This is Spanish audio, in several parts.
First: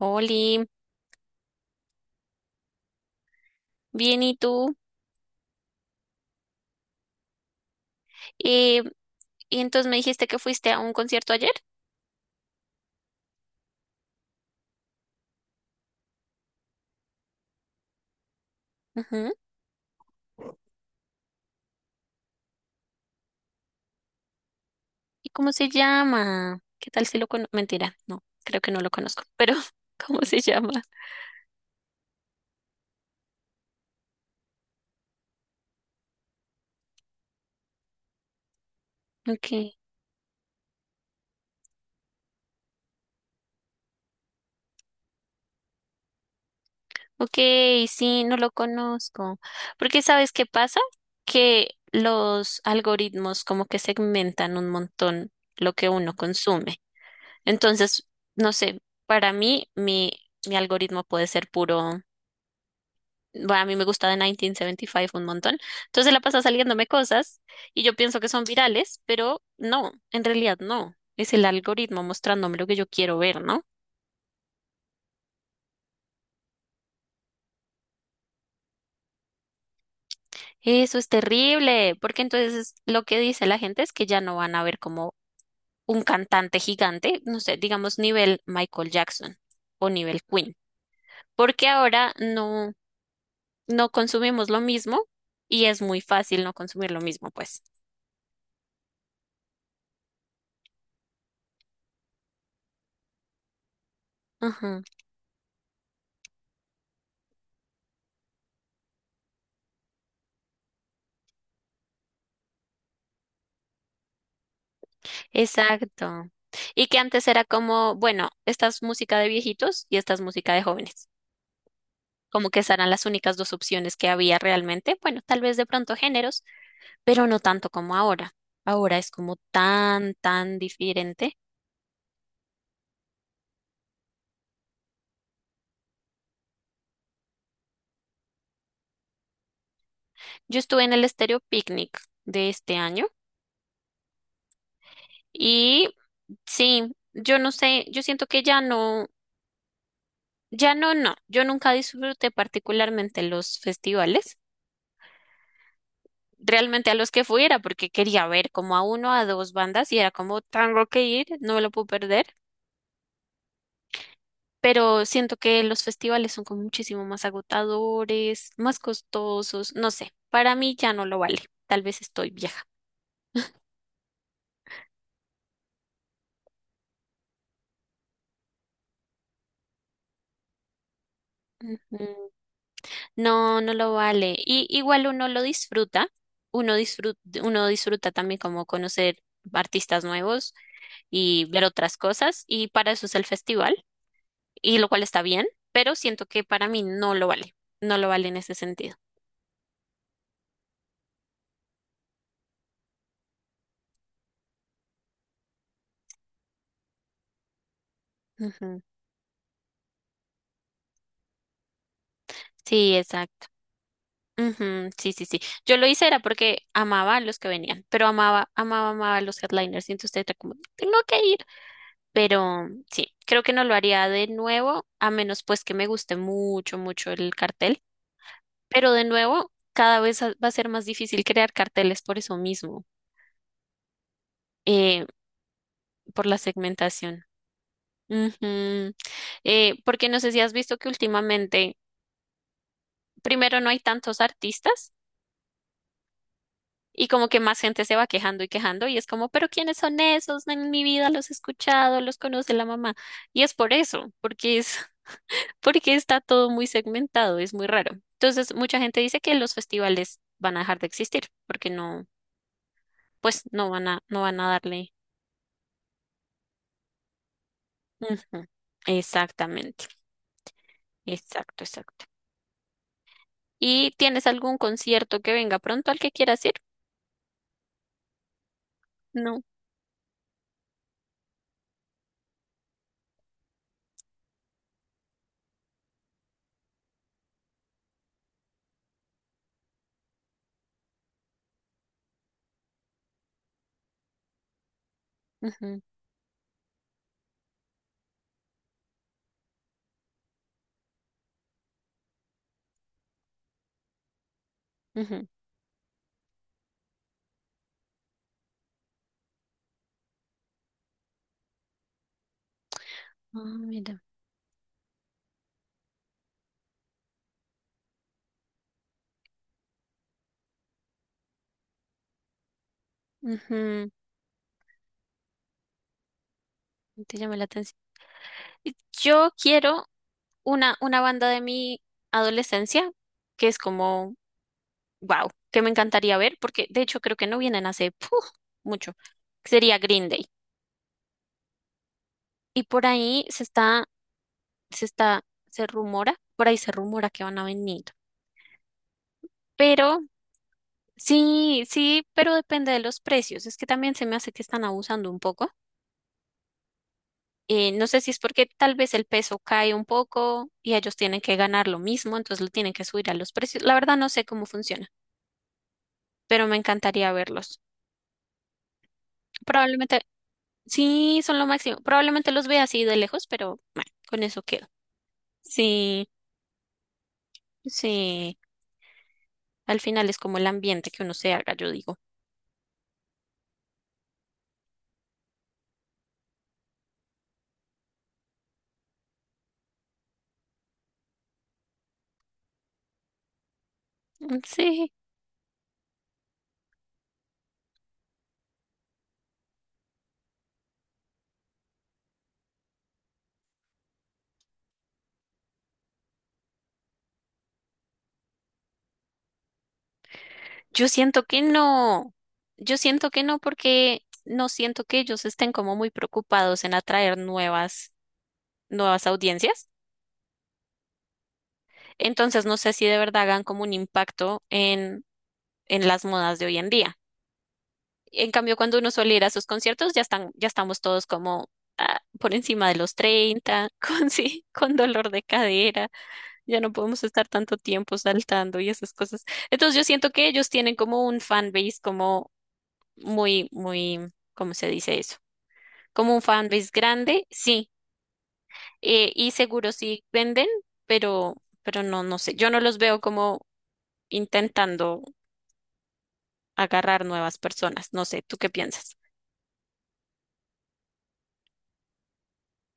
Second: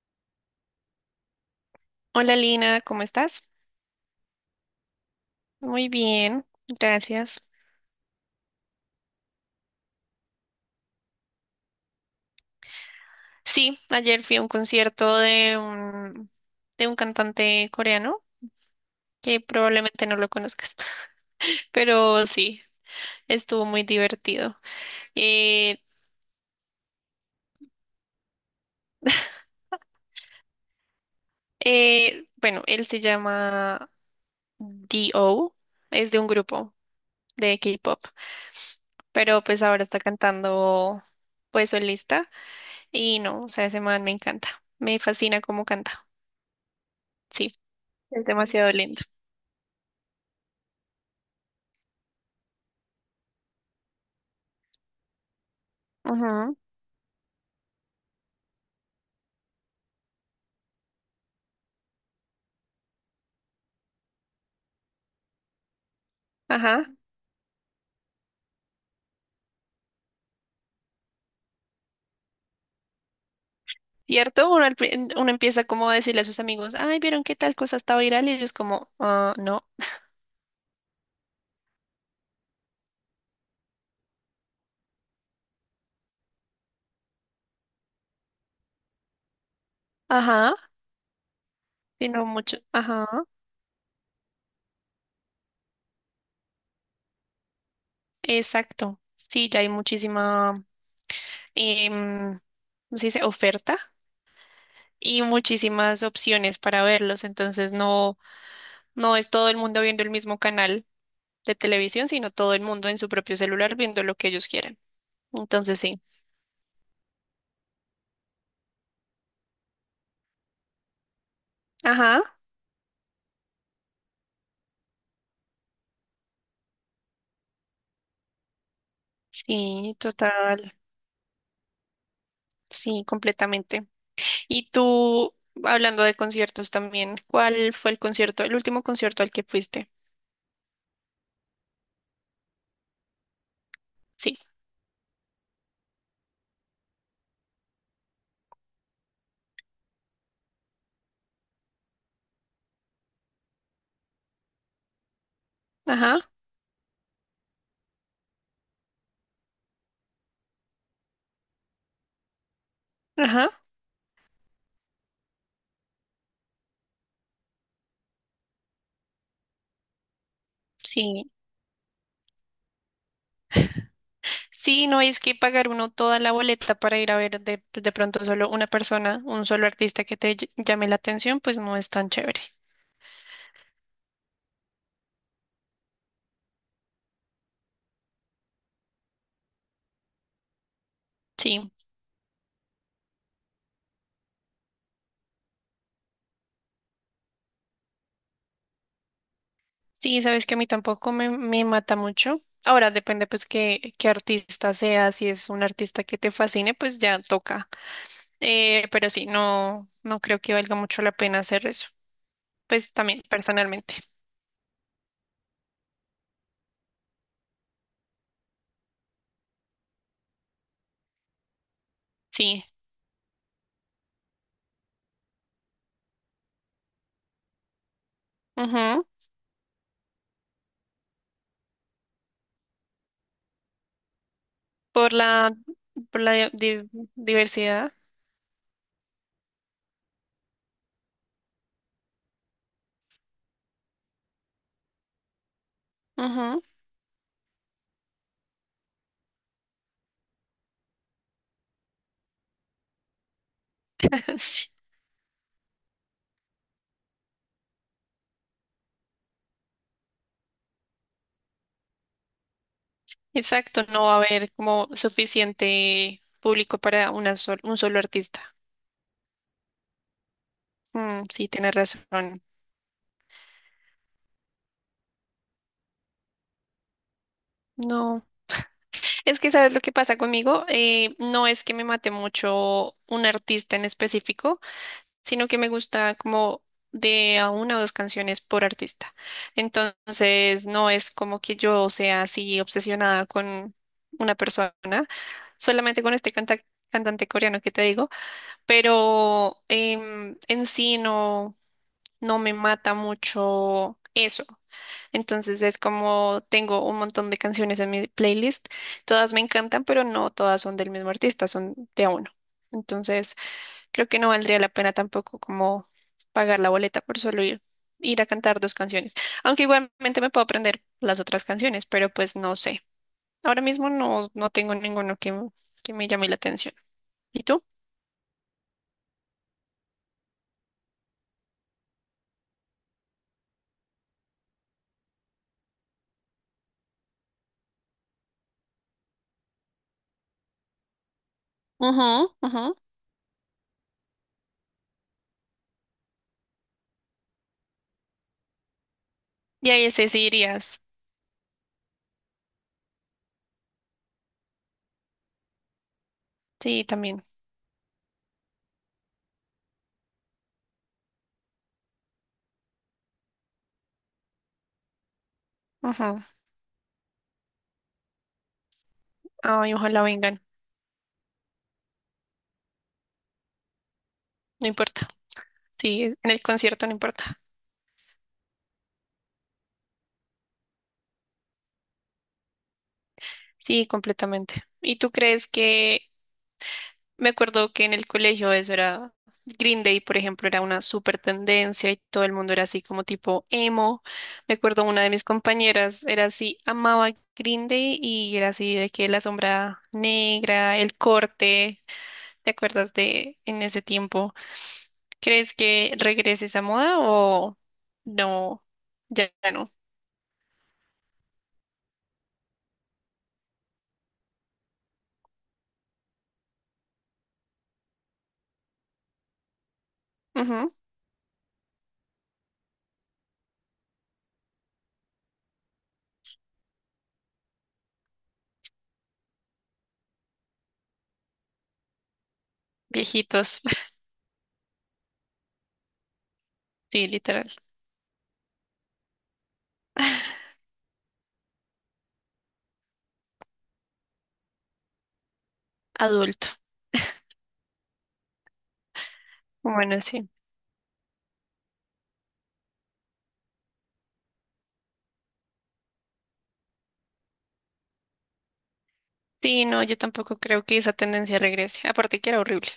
Oli, Hola Lina, ¿cómo estás? bien, ¿y tú? Muy bien, gracias. Eh, y entonces me dijiste que fuiste a un concierto ayer. Sí, ayer fui a un concierto de un cantante coreano Ujú. que probablemente no lo conozcas, pero sí, estuvo muy divertido. ¿Y cómo se Eh, llama? ¿Qué tal si lo conozco? Mentira, no, creo que no lo conozco, pero ¿cómo se llama? bueno, él se llama D.O., es de un grupo de K-pop, pero pues Ok, ahora está cantando pues solista y no, o sea, ese man me encanta, me fascina cómo canta, ok, sí, sí, es no lo demasiado lindo. conozco. Porque ¿sabes qué pasa? Que los algoritmos como que segmentan un montón lo que uno Ajá. consume. Entonces, no sé, para mí mi, mi algoritmo puede ser puro. Bueno, a mí me gusta de 1975 un montón. Entonces la pasa saliéndome Ajá. cosas y yo pienso que son virales, pero no, en realidad no. Es el algoritmo mostrándome lo que yo quiero ver, ¿no? ¿Cierto? Uno, uno empieza como a decirle a sus amigos, ay, ¿vieron qué tal cosa está viral? Y ellos como, ah, no. Eso es terrible, porque entonces lo que dice la gente es que ya no van a ver como un cantante gigante, no sé, digamos nivel Michael Jackson o nivel Ajá. Queen, porque ahora Sino mucho. no, Ajá. no consumimos lo mismo y es muy fácil no consumir lo mismo, pues. Exacto. Sí, ya hay muchísima, em, ¿cómo se dice? Oferta Ujú. y muchísimas opciones para verlos. Entonces no, no es todo el mundo viendo el mismo canal de televisión, sino todo el mundo en su propio celular viendo lo que ellos quieren. Entonces sí. Exacto. Y que antes era como, bueno, esta es música de viejitos y esta es música de jóvenes. Ajá. Como que esas eran las únicas dos opciones que había realmente. Bueno, tal vez de pronto géneros, pero no tanto como ahora. Ahora es como Sí, tan, tan total. diferente. Sí, completamente. Y tú, hablando de conciertos también, ¿cuál fue el concierto, el último concierto al que fuiste? Yo estuve en el Estéreo Picnic de este año Sí. y sí, yo no sé, yo siento que ya no. Yo nunca disfruté particularmente los festivales Ajá, realmente a los que fui era porque quería ver como a uno, a dos bandas y era como tengo que ir, no me lo puedo perder. ajá. Pero siento que los festivales son como muchísimo más agotadores, más costosos, no sé, para mí ya no lo Sí. vale. Tal vez estoy vieja. Ujú. Sí, no es que pagar uno toda la boleta para ir a ver de pronto solo una persona, un solo artista que llame la atención, pues no es tan chévere. No, no lo vale. Y igual uno lo disfruta, uno disfruta también como conocer artistas nuevos y ver Sí. otras cosas, y para eso es el festival. Y lo cual está bien, pero siento que para mí no lo vale, no lo vale en ese sentido. Sí, sabes que a mí tampoco me mata mucho. Ahora depende pues qué artista sea, si es un artista que te fascine, pues ya toca. Ujú. Pero sí, no, no creo que valga mucho la pena hacer eso. Pues Sí, también, exacto. personalmente. Ujú, sí, sí, sí. Yo lo hice era porque amaba a los que venían, pero amaba a los headliners y entonces era como, tengo que ir. Sí. Pero sí, creo que no lo haría de nuevo, a menos pues que me guste mucho, mucho el cartel. Pero de Ujú. nuevo, cada vez va a ser más difícil crear carteles por eso mismo, eh, Por la, por por la la segmentación. diversidad. Ujú. Porque no sé si has visto que últimamente primero no hay tantos artistas Ujú. y como que más gente se va quejando y quejando y es como, pero ¿quiénes son esos? No, en mi vida los he escuchado, los conoce la mamá. Y es por eso, porque Sí. es, porque está todo muy segmentado, es muy raro. Entonces, mucha gente dice que los festivales van a dejar de existir porque no, pues Exacto, no va a no van a haber como darle. suficiente público para un solo artista. Ujú. Exactamente, Mm, sí, exacto, tienes exacto. razón. ¿Y tienes algún concierto que venga pronto al que quieras ir? No. Es No. que, ¿sabes lo que pasa conmigo? No es que me mate mucho un artista en específico, sino que me gusta como de a una o dos canciones por artista. Entonces, no es como que yo sea así obsesionada con una persona, Ujú, solamente con este cantante coreano que te digo, pero en sí no, no me mata mucho eso. ujú. Entonces es como tengo un montón de canciones en mi playlist, todas me encantan, pero no todas son del mismo artista, son de a uno. Entonces, Ah, mira. creo que no valdría la pena tampoco como pagar la boleta por solo ir a cantar dos canciones. Aunque igualmente me puedo aprender las otras canciones, pero pues no sé. Ahora mismo Ujú, no, no tengo ninguno que me llame la atención. no te llama ¿Y la tú? atención. Yo quiero una banda de mi adolescencia, que es como, wow, que me encantaría ver, porque de hecho creo que no vienen hace puf, mucho. Sería Green Day. Ajá, Y ajá. por ahí se está, se rumora, por ahí se rumora que van a venir. Y ahí Pero ese sí irías. sí, sí, pero depende de los precios. Es que también se me hace que están abusando un poco. Sí, también. No sé si es porque tal vez el peso cae un poco y ellos tienen que ganar lo mismo, entonces lo tienen que subir a los precios. La verdad no sé cómo funciona. Ajá. Pero me encantaría verlos. Ay, Probablemente, ojalá vengan. sí, son lo máximo. Probablemente los vea así de lejos, pero bueno, con eso No quedo. importa. Sí, Sí, en el concierto no importa. sí. Al final es como el ambiente que uno se haga, yo digo. Sí, completamente. ¿Y tú crees que? Me acuerdo que en el colegio eso era Green Day, por ejemplo, era una súper tendencia y todo el mundo era así como tipo emo. Me acuerdo Sí, una de mis compañeras era así, amaba Green Day y era así de que la sombra negra, el corte. ¿Te acuerdas de en ese tiempo? ¿Crees que regrese esa moda o no? Ya, ya no. yo siento que no. Yo siento que no porque no siento que ellos estén como muy preocupados en atraer nuevas audiencias. Ujú. Entonces no sé si de verdad hagan como un impacto en las modas de hoy en día. En cambio, cuando uno suele ir a sus conciertos, ya estamos todos como ah, por encima de los Viejitos. 30 con sí, con dolor de cadera, ya no podemos Sí, estar literal. tanto tiempo saltando y esas cosas. Entonces yo siento que ellos tienen como un fan base como muy, muy, ¿cómo se dice eso? Como un Adulto. fan base grande, sí, y seguro Bueno, sí sí. venden, pero, pero no, no sé, yo no los veo como intentando agarrar nuevas personas, no sé, ¿tú qué piensas? Sí, no, yo tampoco creo que esa tendencia regrese. Aparte que era horrible.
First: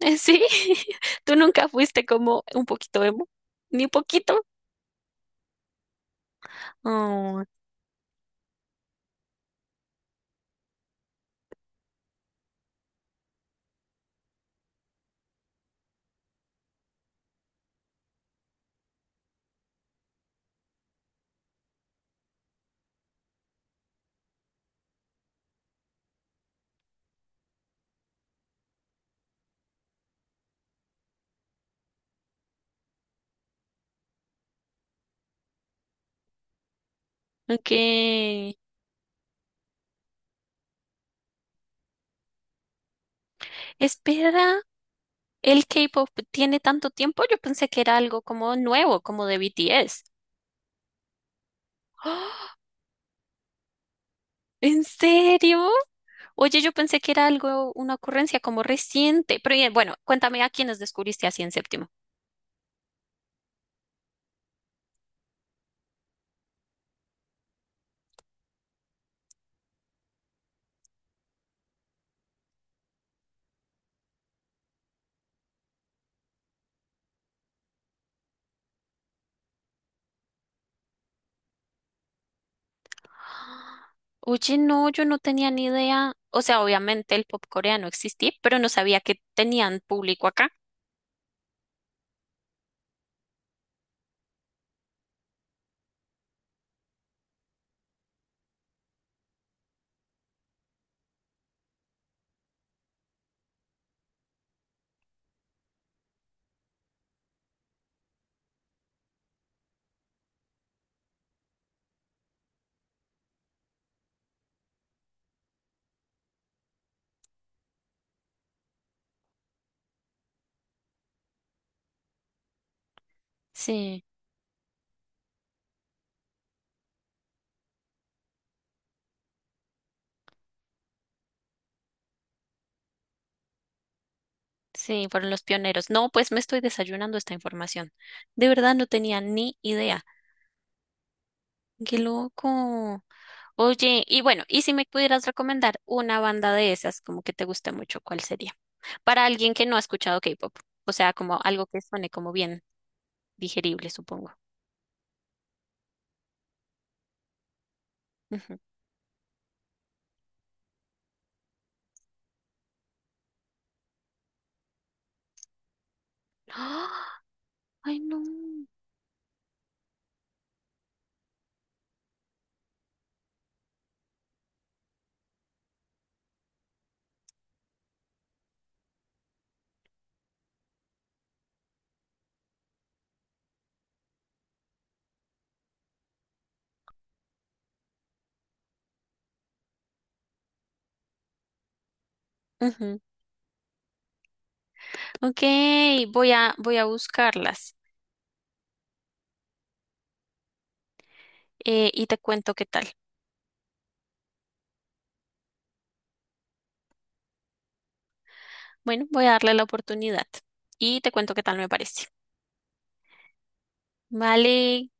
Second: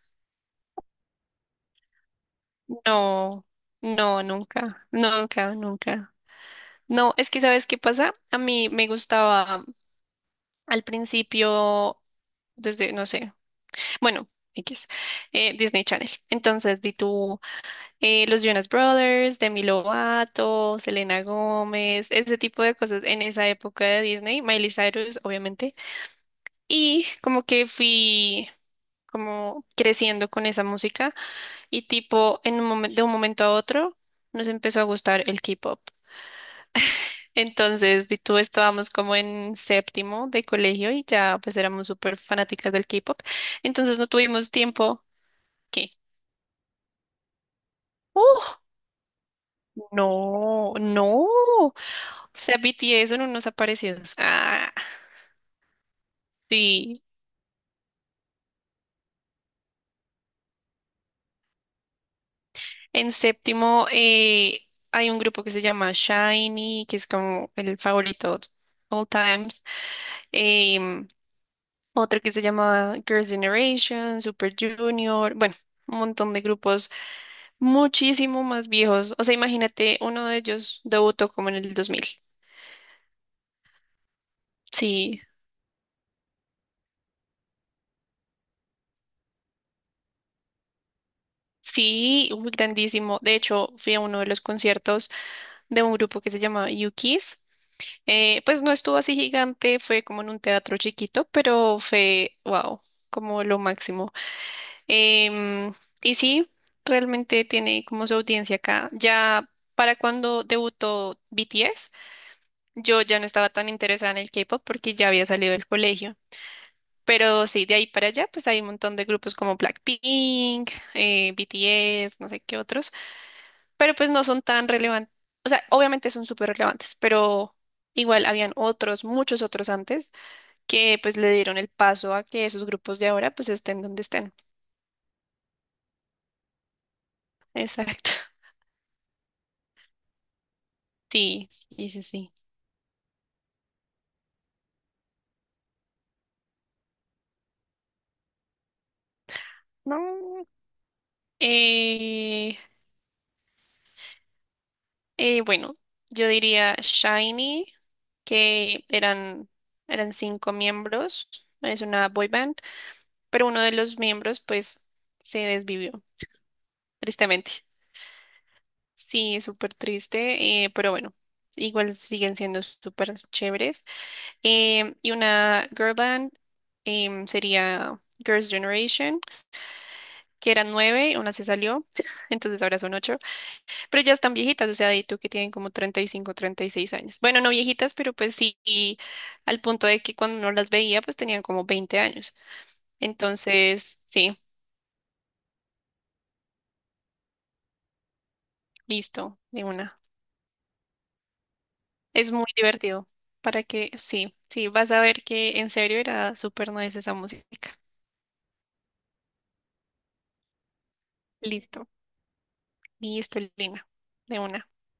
Sí, tú nunca fuiste como un poquito emo, No, ni no, poquito. nunca, nunca, nunca. No, es que, Oh, ¿sabes qué pasa? A mí me gustaba al principio, desde, no sé, bueno, X, Disney Channel. Entonces, di tú, los Jonas Brothers, Demi Lovato, Selena Gómez, ese tipo de cosas en esa época de Disney, Miley Cyrus, obviamente. Y como que fui como creciendo con esa música y tipo en un de un momento a otro nos empezó a gustar el K-pop. ok. Entonces, y tú estábamos como en séptimo de colegio y ya pues éramos súper fanáticas del K-pop. Entonces no tuvimos Espera, tiempo. el ¿Qué? K-pop tiene tanto tiempo. Yo pensé que era algo como ¡Uh! nuevo, como de BTS. No, no. O ¡Ah! sea, B T BTS son unos aparecidos. Ah, ¿En serio? Oye, yo pensé sí. que era algo, una ocurrencia como reciente. Pero bien, bueno, cuéntame a quiénes descubriste así en séptimo. En séptimo hay un grupo que se llama SHINee, que es como el favorito all times. Em, Otro que se llama Girls' Generation, Super Junior, bueno, un montón de grupos muchísimo más viejos. O sea, imagínate, uno de ellos debutó como en el 2000. Oye, no, yo no Sí, tenía ni idea. O sea, obviamente el pop coreano existía, pero no sabía que tenían público acá. sí, uy, grandísimo. De hecho, fui a uno de los conciertos de un grupo que se llama u pues no estuvo así gigante, fue como en un teatro chiquito, pero fue, wow, como lo máximo. Em, y sí, realmente tiene como su audiencia acá. Ya para cuando debutó BTS, yo ya no estaba tan interesada en el K-pop porque ya había salido del colegio. Pero sí, de ahí para allá, pues hay un montón de grupos como Blackpink, BTS, no sé qué otros, pero Sí, pues no son tan relevantes. O sea, obviamente son súper relevantes, pero igual habían otros, muchos otros antes, que pues le dieron el paso a que esos grupos de ahora pues estén donde estén. sí, fueron los pioneros. No, pues me estoy desayunando esta información. Exacto. De verdad no tenía ni idea. Sí, sí, Qué sí, sí. loco. Oye, y bueno, y si me pudieras recomendar una banda de esas, como que te guste mucho, ¿cuál sería? Para alguien que no ha escuchado No. K-pop, o sea, como algo que suene como Eh, bien. Digerible, supongo. bueno, yo diría Shiny, Ujú. que eran cinco miembros, es una boy band, pero uno de los miembros pues se desvivió, ¡Ah! tristemente. Ay, no. Sí, es súper triste, pero bueno, igual siguen siendo súper chéveres. Y una girl band sería Girls' Generation, que eran nueve, una se salió, entonces ahora son ocho. Pero ya están viejitas, o sea, de tú que tienen como 35, 36 años. Bueno, no viejitas, pero pues sí, y al punto de que cuando uno las veía, pues tenían como 20 años. Ujú. Entonces, sí, Ok, voy a buscarlas listo, de una. Y te Es muy cuento qué tal. divertido. Para que, sí, sí, vas a ver que en serio era súper nice esa música. Bueno, voy a darle la oportunidad y te cuento qué tal me Listo, parece. listo, Lina, de una. Vale,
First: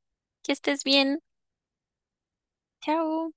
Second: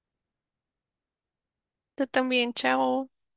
que estés bien. Tú también, chao. Chao.